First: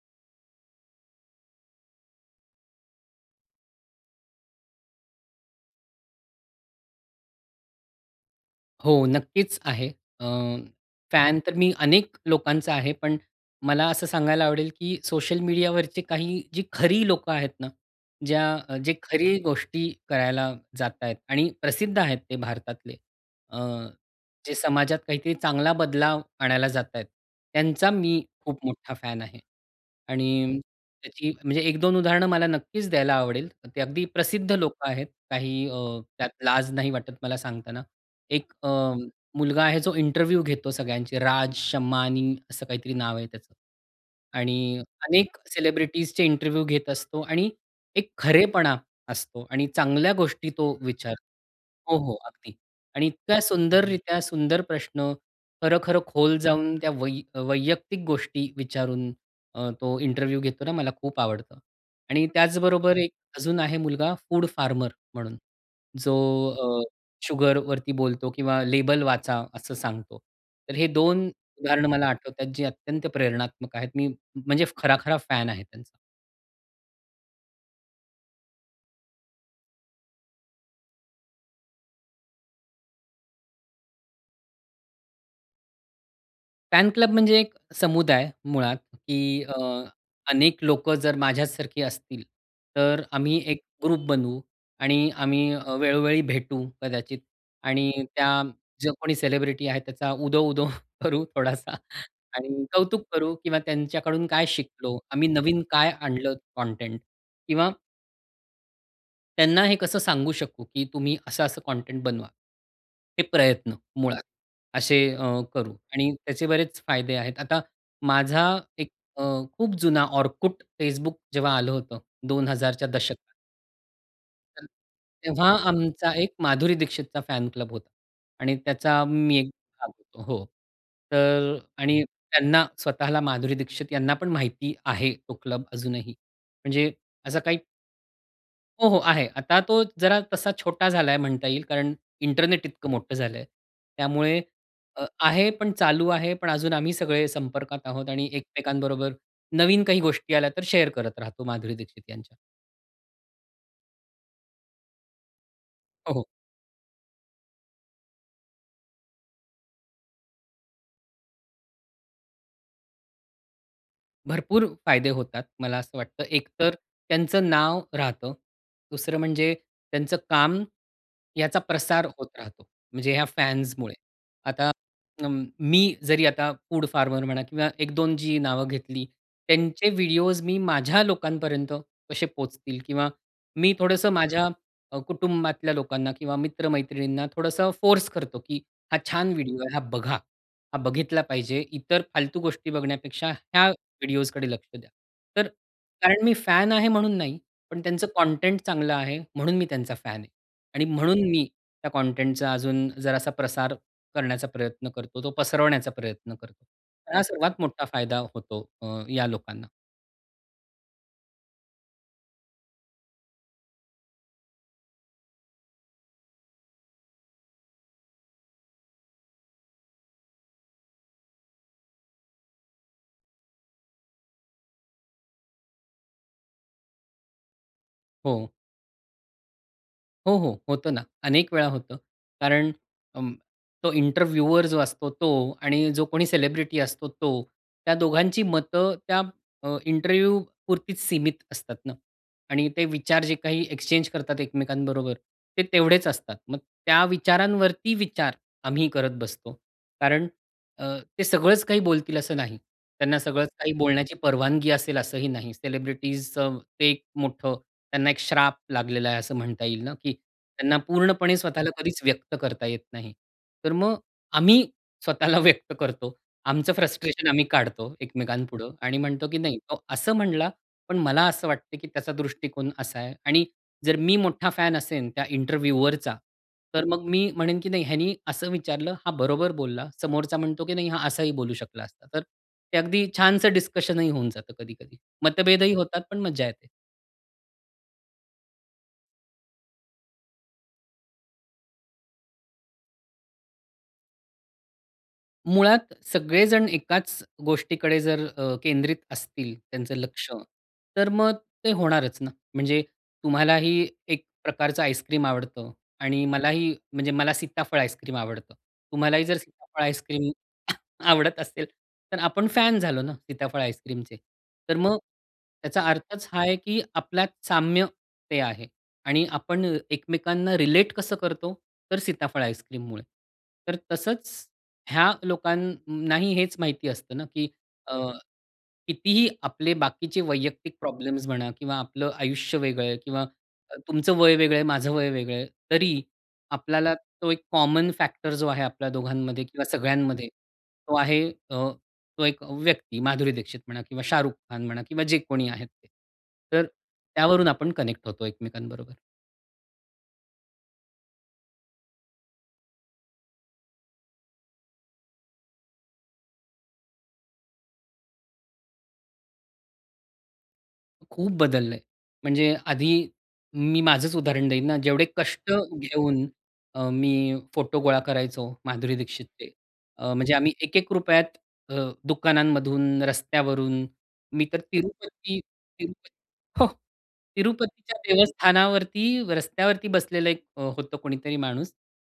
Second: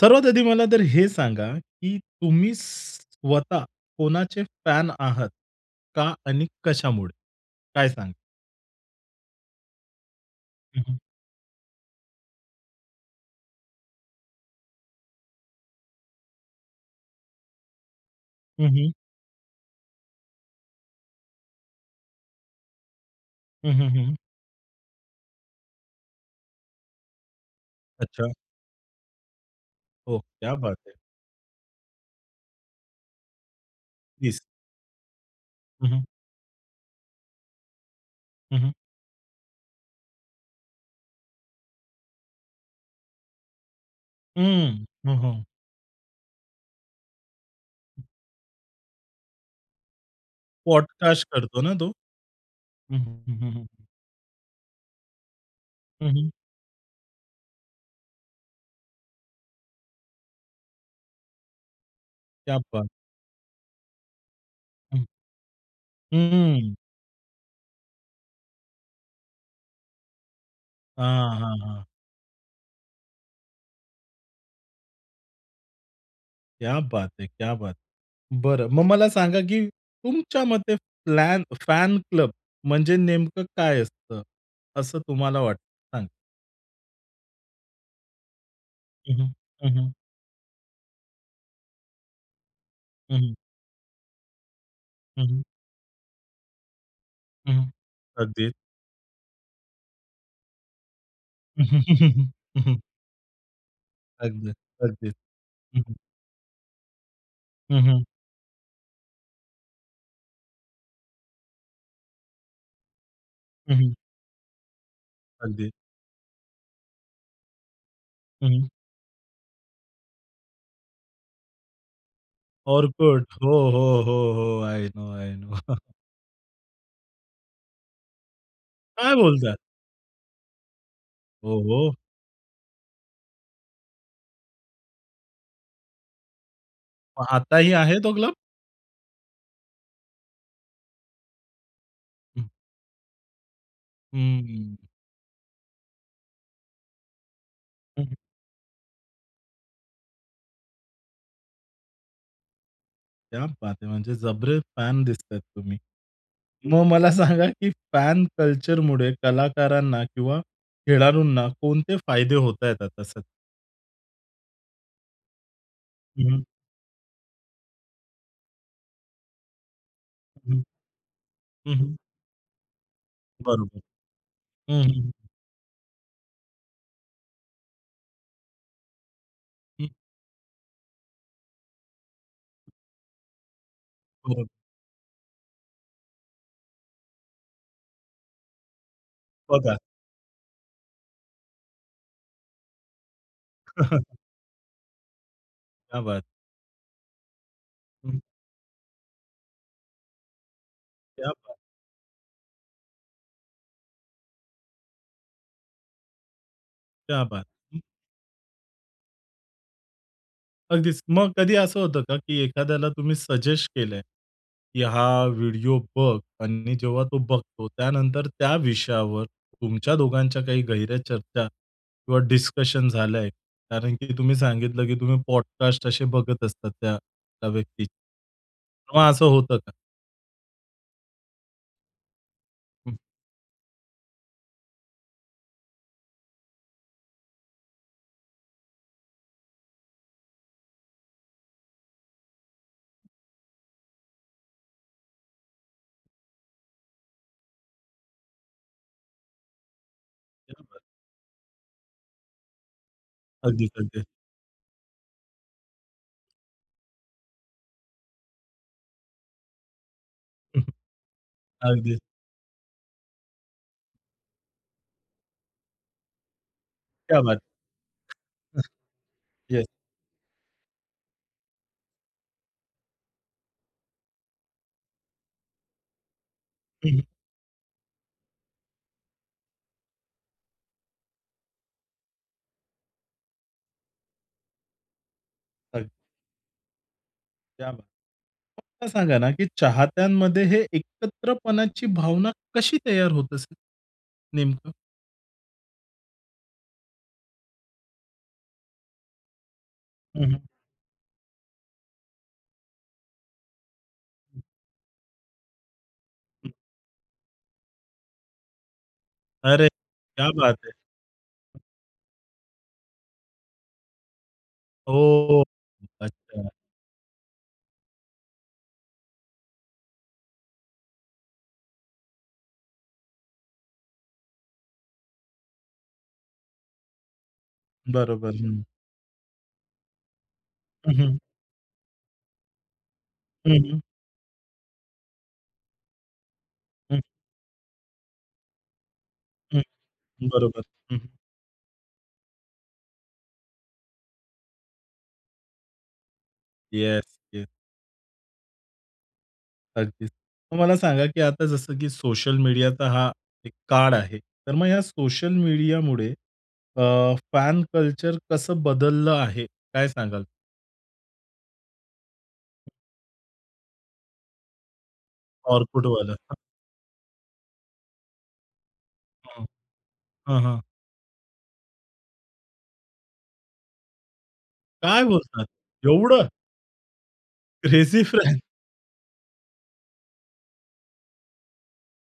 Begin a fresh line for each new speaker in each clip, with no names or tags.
सर्वात आधी मला तर हे सांगा, की तुम्ही स्वतः कोणाचे फॅन आहात का आणि कशामुळे? काय सांग?
हो नक्कीच आहे. अ,
हं, हं.
फॅन तर मी अनेक लोकांचा आहे, पण मला असं सांगायला आवडेल, की सोशल मीडियावरचे काही जी खरी लोकं आहेत ना,
हं,
ज्या
हं.
जे खरी गोष्टी करायला जात आहेत आणि प्रसिद्ध आहेत ते भारतातले. अ,
हं, हं, हं.
जे समाजात काहीतरी चांगला बदलाव आणायला जात आहेत. त्यांचा मी
अच्छा.
खूप मोठा फॅन आहे.
ओह! क्या
आणि
बात है.
त्याची म्हणजे 1-2 उदाहरण मला नक्कीच द्यायला आवडेल. ते अगदी
दिस
प्रसिद्ध लोकं आहेत. काही
हं, हं.
त्यात लाज नाही वाटत मला सांगताना. एक
हं,
अ,
हं.
मुलगा आहे जो इंटरव्ह्यू घेतो सगळ्यांचे राज शमानी असं काहीतरी नाव आहे त्याचं. आणि
हं, हं,
अनेक
हं.
सेलिब्रिटीजचे इंटरव्ह्यू घेत असतो आणि
हं.
एक खरेपणा असतो आणि चांगल्या गोष्टी तो विचार
पॉडकास्ट करतो ना तो?
हो, हो. अगदी
हं,
आणि
हं,
इतका
हं, हं, हं.
सुंदररित्या, सुंदर प्रश्न, खरं खरं
हं, हं.
खोल जाऊन त्या वै वैयक्तिक गोष्टी विचारून अ, तो इंटरव्ह्यू घेतो ना मला खूप आवडतं. आणि
क्या बात.
त्याचबरोबर एक अजून आहे मुलगा फूड फार्मर
हं.
म्हणून जो
हं, हं.
अ, शुगरवरती बोलतो किंवा लेबल वाचा असं सांगतो. तर हे 2
हां, हां, हां.
उदाहरण मला आठवतात जे अत्यंत प्रेरणात्मक आहेत. मी म्हणजे खरा, खरा फॅन आहे त्यांचा.
क्या बात है! क्या बात है! बरं, मग मला सांगा की तुमच्या मते फ्लॅन फॅन क्लब म्हणजे नेमकं काय असतं? असं तुम्हाला वाटतं सांगा.
फॅन क्लब म्हणजे एक समुदाय मुळात
हं, हं,
की अ,
हं, हं.
अनेक लोकं जर माझ्यासारखी असतील, तर
हं, हं.
आम्ही एक ग्रुप बनवू आणि
हं, हं.
आम्ही अ, वेळोवेळी भेटू, कदाचित
हं, हं,
आणि त्या
अगदी.
जो कोणी सेलिब्रिटी आहे त्याचा उदो-उदो करू थोडासा आणि कौतुक करू किंवा त्यांच्याकडून काय
अगदी,
शिकतो,
अगदी.
आम्ही नवीन
हं,
काय
हं.
आणलं कॉनटेंट किंवा
हं, हं.
त्यांना हे कसं सांगू शकू की तुम्ही असं-असं कॉनटेंट बनवा. हे प्रयत्न
हं, हं.
मुळात, असे अ,
अगदी.
करू आणि त्याचे बरेच फायदे आहेत. आता माझा
हं, हं.
एक अ, खूप जुना Orkut, Facebook जेव्हा आलं होतं 2000 दशक
Orkut हो, हो, हो, हो,
[unintelligible]
आय नो, आय नो.
तेव्हा आमचा एक माधुरी दीक्षितचा फॅन क्लब होता आणि त्याचा अ,
काय
मी एक
बोलताय!
भाग होतो हो, तर
ओ, हो.
आणि त्यांना स्वतःला, माधुरी दीक्षित यांना पण माहिती आहे तो क्लब. अजूनही म्हणजे
मग
असं काही
आताही आहे तो क्लब?
हो, हो, आहे. आता तो जरा तसा छोटा झालाय म्हणता येईल कारण
हं.
इंटरनेट इतकं मोठं झालंय.
हं,
त्यामुळे
हं.
अ, आहे पण, चालू आहे पण, अजून आम्ही सगळे संपर्कात
हं,
आहोत
हं.
आणि एकमेकांबरोबर नवीन काही गोष्टी आल्या तर शेअर करत राहतो माधुरी दीक्षित यांच्या.
क्या बात है! म्हणजे जबरे फॅन दिसतायेत तुम्ही.
हो, हो.
मग मला सांगा की फॅन कल्चरमुळे कलाकारांना किंवा खेळाडूंना कोणते फायदे होतायेत आता सध्या?
भरपूर फायदे होतात मला असं वाटतं.
हं, हं.
एकतर त्यांचं नाव राहतं, दुसरं म्हणजे त्यांचं काम
हं.
ह्याचा
हं, हं.
प्रसार होत राहतो, म्हणजे ह्या
बरोबर.
फॅन्समुळे. आता
हं, हं.
अं, मी जरी आता फूड फार्मर म्हणा किंवा 1-2 जी नावं घेतली
हं.
त्यांचे व्हिडिओ मी माझ्या लोकांपर्यंत कसे पोहोचतील किंवा मी थोडंसं
बरोबर.
माझ्या अ, कुटुंबातल्या लोकांना किंवा मित्रमैत्रिणींना थोडंसं फोर्स करतो की हा छान व्हिडिओ आहे,
बघा.
हा बघा, हा बघितला पाहिजे इतर फालतू गोष्टी बघण्यापेक्षा ह्या व्हिडिओज कडे लक्ष द्या. तर
क्या बात!
कारण मी फॅन आहे म्हणून नाही, पण त्यांचं
हं.
कंटेंट चांगलं आहे म्हणून मी त्यांचा फॅन आहे आणि म्हणून
क्या
मी
बात है!
त्या कंटेंटचा अजून जरासा प्रसार करण्याचा प्रयत्न करतो, तो पसरवण्याचा प्रयत्न करतो.
क्या
हा
बात
सर्वात
है! हं.
मोठा फायदा होतो अ, या लोकांना.
अगदीच. मग कधी असं होतं का? की एखाद्याला तुम्ही सजेस्ट केलंय की "हा व्हिडिओ बघ" आणि जेव्हा तो बघतो त्यानंतर त्या विषयावर तुमच्या दोघांच्या काही गेह्ऱ्या चर्चा किंवा डिस्कशन झालंय? कारण की तुम्ही सांगितलं की तुम्ही पॉडकास्ट असे बघत असतात त्या त्या व्यक्तीचे.
हो.
तेव्हा असं होतं का?
हो, हो. होतं ना. अनेक वेळा होतं. कारण
हं.
अं, तो इंटरव्यूअर जो असतो तो आणि जो कोणी सेलिब्रिटी असतो तो, त्या दोघांची मतं त्या अ, इंटरव्ह्यू पुरतीच सीमित असतात ना? आणि ते विचार जे काही एक्सचेंज करतात एकमेकांबरोबर, ते तेवढेच असतात. मग त्या विचारांवरती विचार आम्ही करत बसतो. कारण
क्या बात है!
अ, ते सगळंच काही बोलतील असं नाही. त्यांना सगळंच
अगदीच,
काही
अगदीच.
बोलण्याची परवानगी असेल असंही नाही. सेलिब्रिटीजचं ते एक मोठं त्यांना एक श्राप लागलेला आहे, असं म्हणता येईल ना की त्यांना पूर्णपणे स्वतःला
अगदीच.
कधीच व्यक्त करता येत नाही. तर मग आम्ही स्वतःला व्यक्त करतो. आमचं
क्या
फ्रस्ट्रेशन
बात
आम्ही
है!
काढतो एकमेकांपुढं आणि म्हणतो की नाही
येस.
तो असं म्हणला, पण मला असं वाटतं की त्याचा दृष्टिकोन असा आहे. आणि जर मी मोठा फॅन असेन त्या इंटरव्युवरचा, तर
हं,
मग
हं.
मी म्हणेन की नाही ह्यानी असं विचारलं, हा बरोबर बोलला, समोरचा म्हणतो की नाही, हा असाही बोलू शकला असता. तर ते अगदी छानसं डिस्कशनही होऊन जातं कधी-कधी, मतभेदही
अग
होतात पण मज्जा येते.
क्या बात फक्त सांगा ना, की चाहत्यांमध्ये हे एकत्रपणाची भावना कशी तयार होत असेल? नेमकं?
मुळात, सगळेजण एकाच गोष्टीकडे जर अ, केंद्रित असतील त्यांचं
हं,
लक्ष
हं.
तर मग ते होणारच ना. म्हणजे तुम्हालाही एक प्रकारचं आईस्क्रीम आवडतं आणि मलाही म्हणजे मला सीताफळ आईस्क्रीम आवडतं. तुम्हालाही जर
अरे!
सीताफळ
क्या
आईस्क्रीम
बात है!
आवडत असेल तर आपण फॅन झालो ना सीताफळ आईस्क्रीमचे? तर मग
हो
त्याचा अर्थच हा
अच्छा.
आहे की आपल्यात साम्य ते आहे आणि आपण एकमेकांना रिलेट कसं करतो? तर सीताफळ आईस्क्रीममुळे. तर तसंच ह्या लोकांनाही हेच माहिती असतं ना की अ,
बरोबर, हं.
कितीही आपले बाकीचे वैयक्तिक
हं, हं.
प्रॉब्लेम्स म्हणा किंवा आपलं आयुष्य वेगळं आहे किंवा
हं,
अ,
हं.
तुमचं वय वेगळं आहे, माझं वय वेगळं आहे, तरी आपल्याला
हं.
तो एक कॉमन फॅक्टर जो आहे आपल्या दोघांमध्ये
हं,
किंवा सगळ्यांमध्ये,
बरोबर,
तो
हं, हं.
आहे, अ, तो एक व्यक्ती. माधुरी दीक्षित म्हणा किंवा शाहरुख खान म्हणा किंवा जे कोणी आहेत ते. तर
येस,
त्यावरून
येस.
आपण कनेक्ट होतो एकमेकांबरोबर.
अगदीच. मग मला सांगा, की आता जसं की सोशल मीडिया तर हा एक काळ आहे, तर मग या सोशल मीडियामुळे अ, फॅन कल्चर कसं बदललं आहे? काय सांगाल?
खूप बदललंय, म्हणजे आधी मी माझंच उदाहरण देईन ना, जेवढे कष्ट
Orkutवालं.
घेऊन अ, मी फोटो गोळा करायचो माधुरी
हां.
दीक्षितचे, अ, म्हणजे
हां,
आम्ही
हां.
₹1-1 अ, दुकानांमधून, रस्त्यावरून मी तर
काय बोलता?
तिरुपती-तिरुपती
एवढं?
हो. तिरुपतीच्या
क्रेझी फ्रॅन.
देवस्थानावरती रस्त्यावरती बसलेलं 1 अ, होतं कोणीतरी माणूस,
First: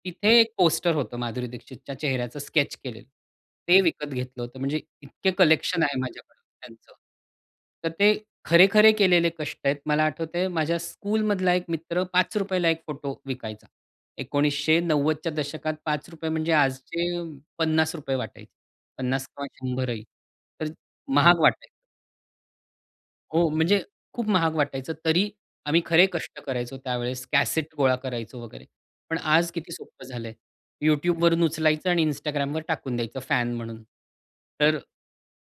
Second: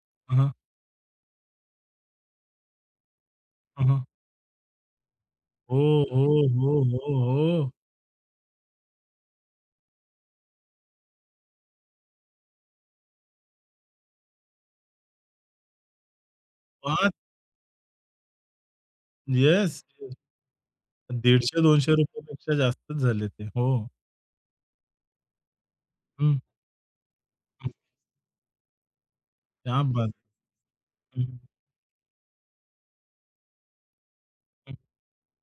तिथे
अहं.
1 पोस्टर होतं, माधुरी दीक्षितच्या चेहऱ्याचं, स्केच केलेलं. ते
अहं.
विकत घेतलं होतं, म्हणजे इतके
हो,
कलेक्शन आहे
हो,
माझ्याकडे
हो,
त्यांचं.
हो, हो.
तर ते खरे-खरे केलेले कष्ट आहेत. मला आठवतंय, माझ्या स्कूलमधला 1 मित्र ₹5 1 फोटो विकायचा. 1990च्या दशकात ₹5 म्हणजे आजचे
5
अ, ₹50 वाटायचे. 50 किंवा
येस
100 ही,
[unintelligible]
तर महाग
दीडशे
वाटायचं.
दोनशे रुपयापेक्षा जास्तच झाले ते,
हो, म्हणजे
हो.
खूप महाग वाटायचं. तरी आम्ही खरे
हं.
कष्ट करायचो त्यावेळेस, कॅसेट गोळा करायचो वगैरे. पण आज किती
क्या
सोपं
बात.
झालंय. YouTubeवरून उचलायचं आणि Instagramवर टाकून द्यायचं, फॅन म्हणून. तर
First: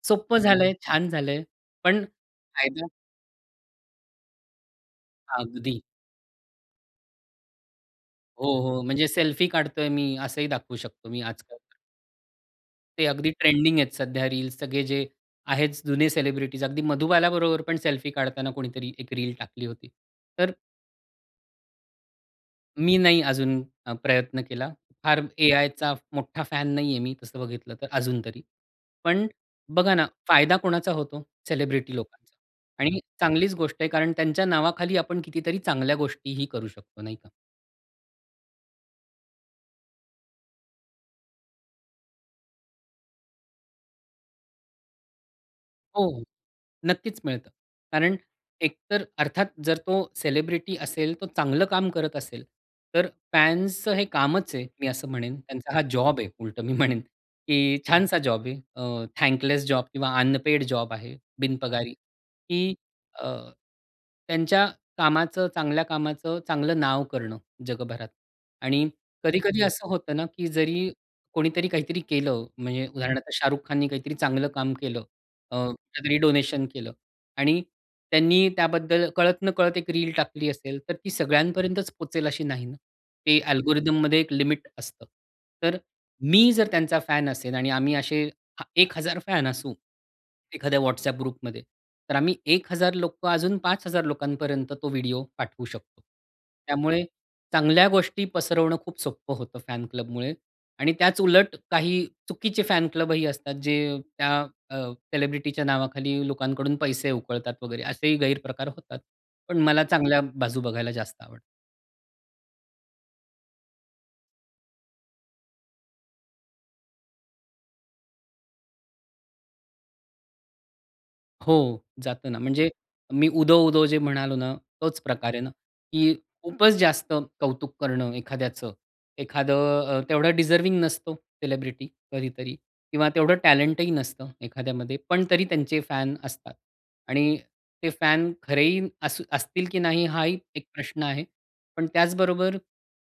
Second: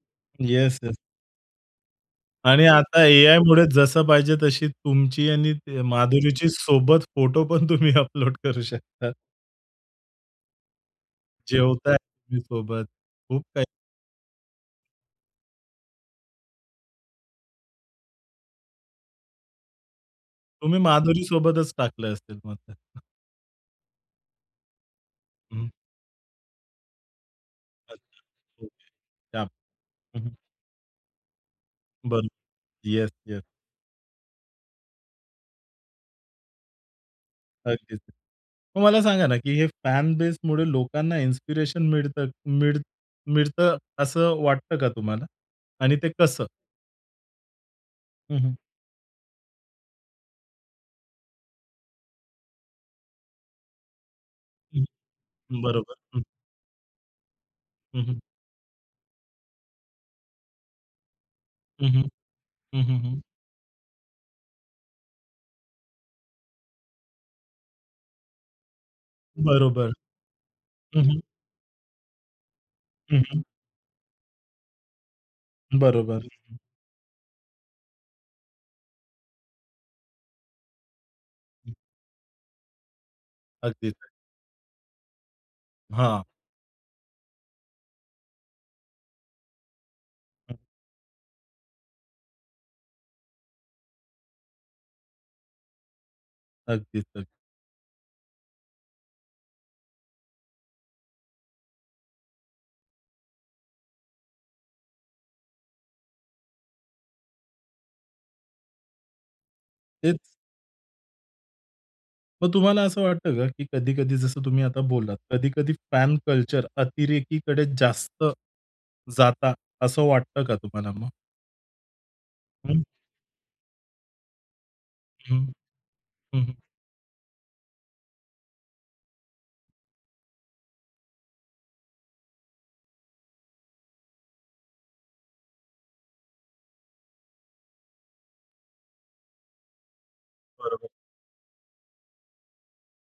सोपं झालंय,
येस, येस.
छान झालंय, पण
आणि
फायदा
आता एआयमुळे जसं पाहिजे तशी तुमची आणि ती,
अगदी.
माधुरीची सोबत फोटो पण तुम्ही अपलोड
हो,
करू
हो, म्हणजे
शकतात.
सेल्फी काढतोय मी असंही दाखवू शकतो मी आजकाल.
जेवताय तुम्ही सोबत,
ते अगदी
खूप काही
ट्रेंडिंग आहेत सध्या रील्स सगळे जे आहेत, जुने सेलिब्रिटीज अगदी मधुबालाबरोबर पण सेल्फी काढताना कोणीतरी 1 रील टाकली होती. तर
तुम्ही माधुरीसोबतच टाकले असतील मग
मी
फोटो?
नाही अजून अ, प्रयत्न केला. फार
हं.
एआयचा मोठा फॅन नाहीये मी, तसं बघितलं, तर
अच्छा.
अजून तरी.
हो.
पण
क्या बात.
बघा ना,
हं, हं.
फायदा कोणाचा होतो? सेलिब्रिटी
बरं.
लोकांचा आणि
येस, येस.
चांगलीच गोष्ट आहे, कारण त्यांच्या नावाखाली आपण कितीतरी चांगल्या गोष्टीही करू शकतो, नाही का?
अगदीच. मग मला सांगा ना, की हे फॅन बेसमुडे लोकांना इन्स्पिरेशन मिळत मिळ मिळतं असं वाटतं का तुम्हाला? आणि
हो,
ते
हो,
कसं?
नक्कीच मिळतं. कारण
हं, हं.
एकतर अर्थात जर तो सेलिब्रिटी असेल, तो चांगलं काम करत असेल तर फॅन्सचं हे कामच आहे
हं,
मी असं म्हणेन, त्यांचा हा
बरोबर.
जॉब
हं.
आहे उलटं मी म्हणेन की
हं,
छानसा
हं.
जॉब आहे, अ, थँकलेस जॉब किंवा अनपेड जॉब आहे,
हं,
बिनपगारी
हं,
की
हं, हं, हं.
अ, त्यांच्या कामाचं चांगल्या कामाचं चांगलं नाव करणं जगभरात आणि कधी-कधी असं
बरोबर.
होतं ना की जरी
हं, हं.
कोणीतरी काहीतरी केलं, म्हणजे
हं,
उदाहरणार्थ
हं.
शाहरुख खाननी काहीतरी चांगलं काम केलं अ, काहीतरी
बरोबर. हं, हं.
डोनेशन केलं आणि त्यांनी त्याबद्दल कळत-नकळत एक रील टाकली असेल तर ती सगळ्यांपर्यंतच पोहचेल अशी नाही ना. ते
अगदीच. [unintelligible]
अल्गोरिथममध्ये एक लिमिट असतं. तर
हां.
मी जर त्यांचा फॅन असेल आणि आम्ही असे हा 1000 फॅन असू एखाद्या व्हॉट्सॲप ग्रुपमध्ये. तर आम्ही 1000 लोकं अजून 5000 लोकांपर्यंत तो व्हिडिओ पाठवू शकतो. त्यामुळे
अगदीच अगदी.
चांगल्या गोष्टी पसरवणं खूप सोपं होतं फॅन क्लबमुळे आणि त्याच उलट काही चुकीचे फॅन क्लब ही असतात, जे त्या अ, सेलिब्रिटीच्या नावाखाली लोकांकडून पैसे उकळतात वगैरे, असेही गैरप्रकार होतात. पण मला
तेच.
चांगल्या बाजू बघायला जास्त आवडतं.
मग तुम्हाला असं वाटतं का, की कधी-कधी जसं तुम्ही आता बोललात, कधी-कधी फॅन कल्चर अतिरेकीकडे जास्त, जाता असं वाटतं का तुम्हाला मग?
हो. जातं ना म्हणजे
[unintelligible]
मी उदो, उदो जे म्हणालो ना, तोच प्रकार आहे
हं,
ना, की
हं, हं.
खूपच जास्त कौतुक करणं एखाद्याचं. एखादं अ, तेवढं डिझर्व्हिंग नसतो, सेलिब्रिटी कधीतरी किंवा तेवढं टॅलेंट ही नसतं एखाद्यामध्ये, पण तरी त्यांचे फॅन असतात. आणि ते फॅन खरेही अस असतील, की नाही, हाही एक
बरोबर.
प्रश्न आहे. पण त्याचबरोबर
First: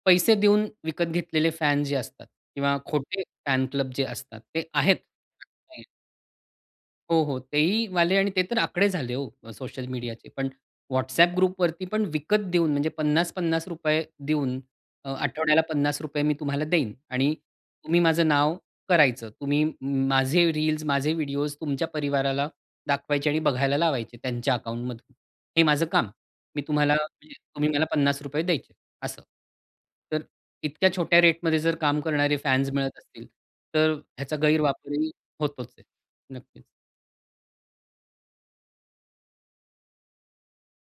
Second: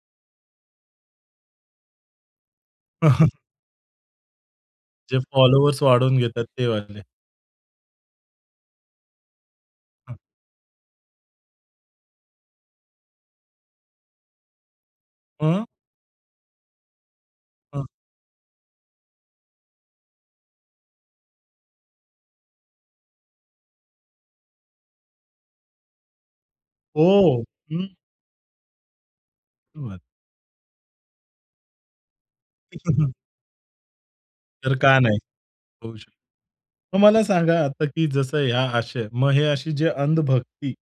पैसे देऊन विकत घेतलेले फॅन जे असतात किंवा खोटे फॅन क्लब जे असतात ते आहेत.
जे फॉलोअर्स
हं.
वाढवून घेतात ते वाले.
हो, हो. तेहीवाले आणि ते तर आकडे झाले ओ, अ, सोशल
हं.
मीडियाचे. पण WhatsApp ग्रुपवरती, पण विकत देऊन म्हणजे ₹50-50 देऊन अ, आठवड्याला
हं.
₹50 मी तुम्हाला देईन आणि
हं.
तुम्ही माझं नाव करायचं. तुम्ही माझे रील्स, माझे व्हिडिओस तुमच्या परिवाराला दाखवायचे आणि बघायला लावायचे. त्यांच्या अकाउंटमधून हे माझं काम. मी तुम्हाला म्हणजे
हो.
तुम्ही मला
हं.
₹50 द्यायचे असं.
बरं.
तर इतक्या छोट्या रेटमध्ये जर काम करणारे फॅन्स
ते
मिळत
कसं?
असतील, तर ह्याचा
तर का
गैरवापरही
नाही?
होतोच आहे.
होऊ शक
नक्कीच.
मग मला सांगा आता, की जसं ह्या अशा, मग हे अशी जे अंधभक्ती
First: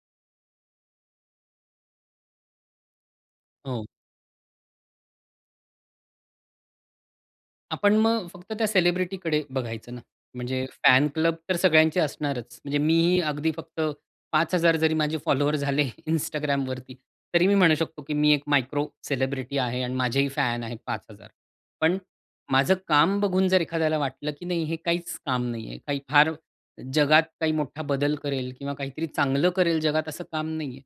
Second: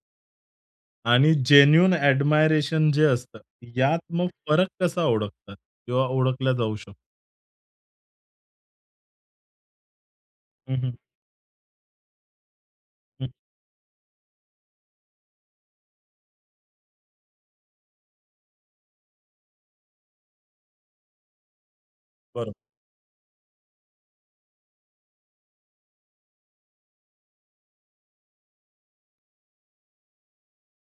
आणि जेन्युइन ॲडमायरेशन जे असतं
हो.
यात मग फरक कसा ओळखतात? किंवा ओळखला जाऊ शकतो?
आपण मग फक्त त्या सेलिब्रिटीकडे बघायचं ना. म्हणजे
हम्म हं.
फॅन क्लब तर सगळ्यांचे असणारच; म्हणजे मीही
हम्म.
अगदी फक्त 5000 जरी माझे फॉलोवर झाले Instagramवरती, तरी मी म्हणू शकतो की मी एक मायक्रो सेलिब्रिटी आहे आणि माझेही फॅन आहेत 5000. पण
बरं.
माझं काम बघून, जर एखाद्याला वाटलं की नाही, "हे काहीच काम नाहीये. काही फार जगात काही मोठा बदल करेल किंवा काहीतरी चांगलं करेल जगात असं काम नाहीये."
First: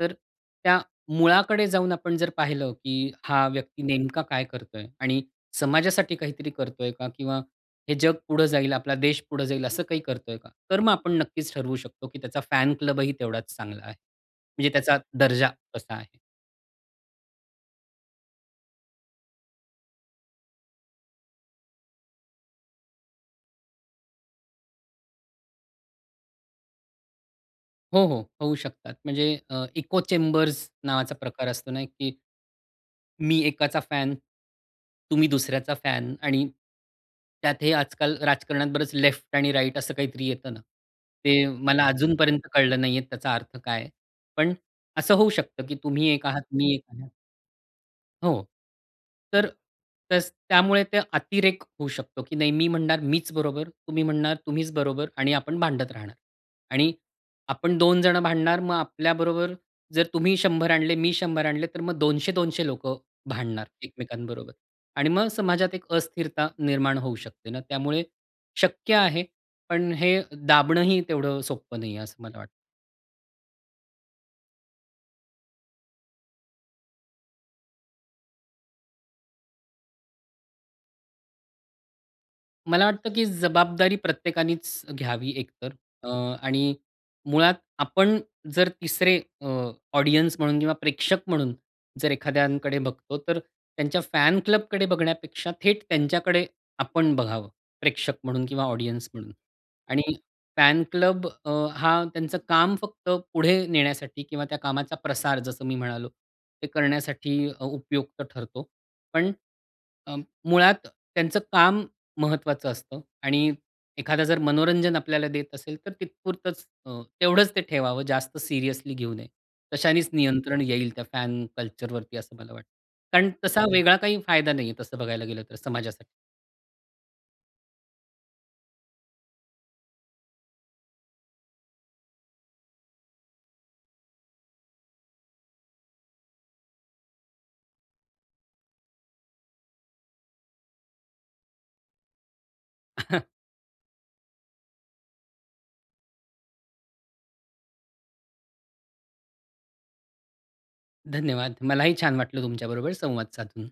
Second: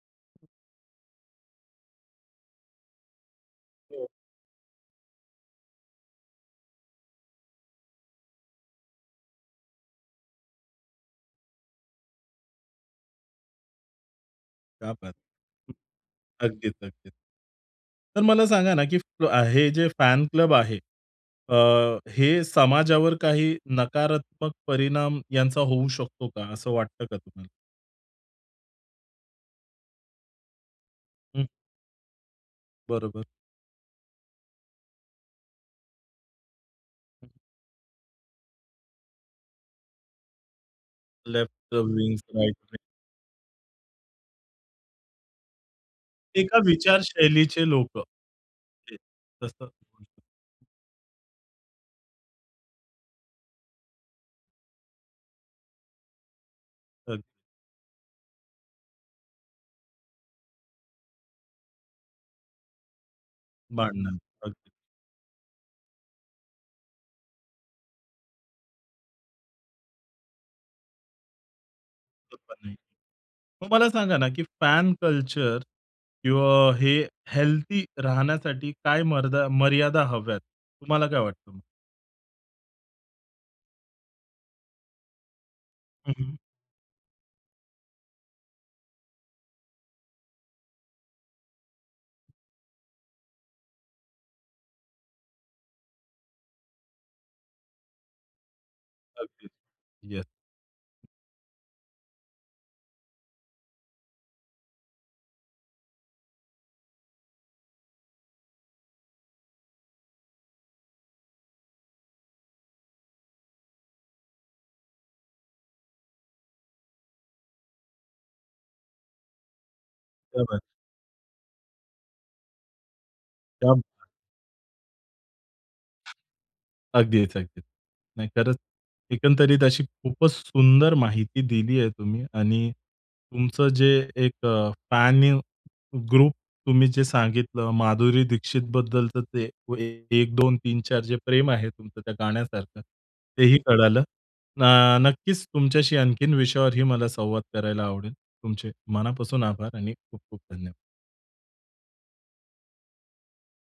तर त्या मुळाकडे जाऊन आपण जर पाहिलं, की हा व्यक्ती
बरं.
नेमका काय करतोय आणि समाजासाठी काहीतरी करतोय का? किंवा हे जग पुढं जाईल, आपला देश पुढं जाईल, असं काही करतोय का? तर मग आपण नक्कीच ठरवू शकतो की त्याचा फॅन क्लब ही तेवढाच चांगला आहे. म्हणजे
क्या
त्याचा
बात!
दर्जा कसा आहे?
अगदीच, अगदीच. तर मला सांगा ना अ, की हे जे फॅन क्लब आहे, अ, हे समाजावर काही नकारात्मक परिणाम यांचा होऊ शकतो का? असं वाटतं का तुम्हाला?
हो, हो. होऊ शकतात. म्हणजे अ, इको चेंबर्स नावाचा
हं.
प्रकार असतो ना की,
बरोबर.
मी एकाचा फॅन तुम्ही दुसऱ्याचा फॅन आणि, त्यात हे आजकाल राजकारणात बरंच लेफ्ट आणि राइट असं काहीतरी येतं ना, ते
लेफ्ट
मला अजून
विंग्ज,
पर्यंत
राइट विंग.
कळलं नाहीये त्याचा अर्थ काय आहे? पण असं होऊ शकतं की तुम्ही एक आहात
एका
मी एक आहे
विचारशैलीचे लोकं.
हो.
[unintelligible]
तर
तसं.
तस त्यामुळे ते अतिरेक होऊ शकतो की नाही मी म्हणणार मीच बरोबर, तुम्ही म्हणणार तुम्हीच बरोबर आणि आपण भांडत राहणार. आणि
अग
आपण 2 जण भांडणार मग आपल्याबरोबर जर तुम्ही 100 आणले, मी 100 आणले, तर मग 200-200 लोकं भांडणार
भांडणं,
एकमेकांबरोबर
अगदी.
आणि मग समाजात एक अस्थिरता निर्माण होऊ शकते ना; त्यामुळे शक्य आहे पण हे दाबणंही तेवढं सोपं नाहीये, असं मला वाटतं.
गप्पा नाही, मग मला सांगा ना की फॅन कल्चर किंवा हे हेल्थी राहण्यासाठी काय मर्दा मर्यादा हव्यात? तुम्हाला काय वाटतं?
मला वाटतं की जबाबदारी प्रत्येकानेच घ्यावी, एक तर. अ,
हं, हं.
आणि मुळात, आपण जर तिसरे अ, ऑडियन्स म्हणून किंवा प्रेक्षक म्हणून जर एखाद्यांकडे बघतो, तर त्यांच्या फॅन क्लबकडे बघण्यापेक्षा थेट त्यांच्याकडे आपण बघावं, प्रेक्षक म्हणून किंवा ऑडियन्स म्हणून.
अगदीच.
आणि
येस.
फॅन क्लब अ, हा त्यांचं काम फक्त पुढे नेण्यासाठी किंवा त्या कामाचा प्रसार, जसं मी म्हणालो, ते करण्यासाठी अ उपयुक्त ठरतो. पण अ, मुळात त्यांचं काम महत्त्वाचं असतं. आणि एखादा जर मनोरंजन आपल्याला देत असेल, तर तिथेपुरतंच अ, तेवढंच ते ठेवावं, जास्त सीरियसली घेऊ नये. तशानेच
क्या बात है!
नियंत्रण येईल त्या फॅन कल्चरवरती, असं मला वाटतं. कारण तसा
क्या ब
वेगळा काही फायदा नाहीये, तसं बघायला गेलं तर समाजासाठी.
अगदीच. अगदीच. नाही खरंच, एकंदरीत अशी खूपच सुंदर माहिती दिली आहे तुम्ही आणि तुमचं जे एक अ, फॅन ग्रुप तुम्ही जे सांगितलं, माधुरी दीक्षितबद्दलचं ते 1, 2, 3, 4 जे प्रेम आहे तुमचं, त्या गाण्यासारखं, तेही कळालं. ना नक्कीच तुमच्याशी आणखीन विषयावरही मला संवाद करायला आवडेल. तुमचे मनापासून आभार आणि खूप-खूप धन्यवाद.
धन्यवाद. मलाही छान वाटलं तुमच्याबरोबर संवाद साधून.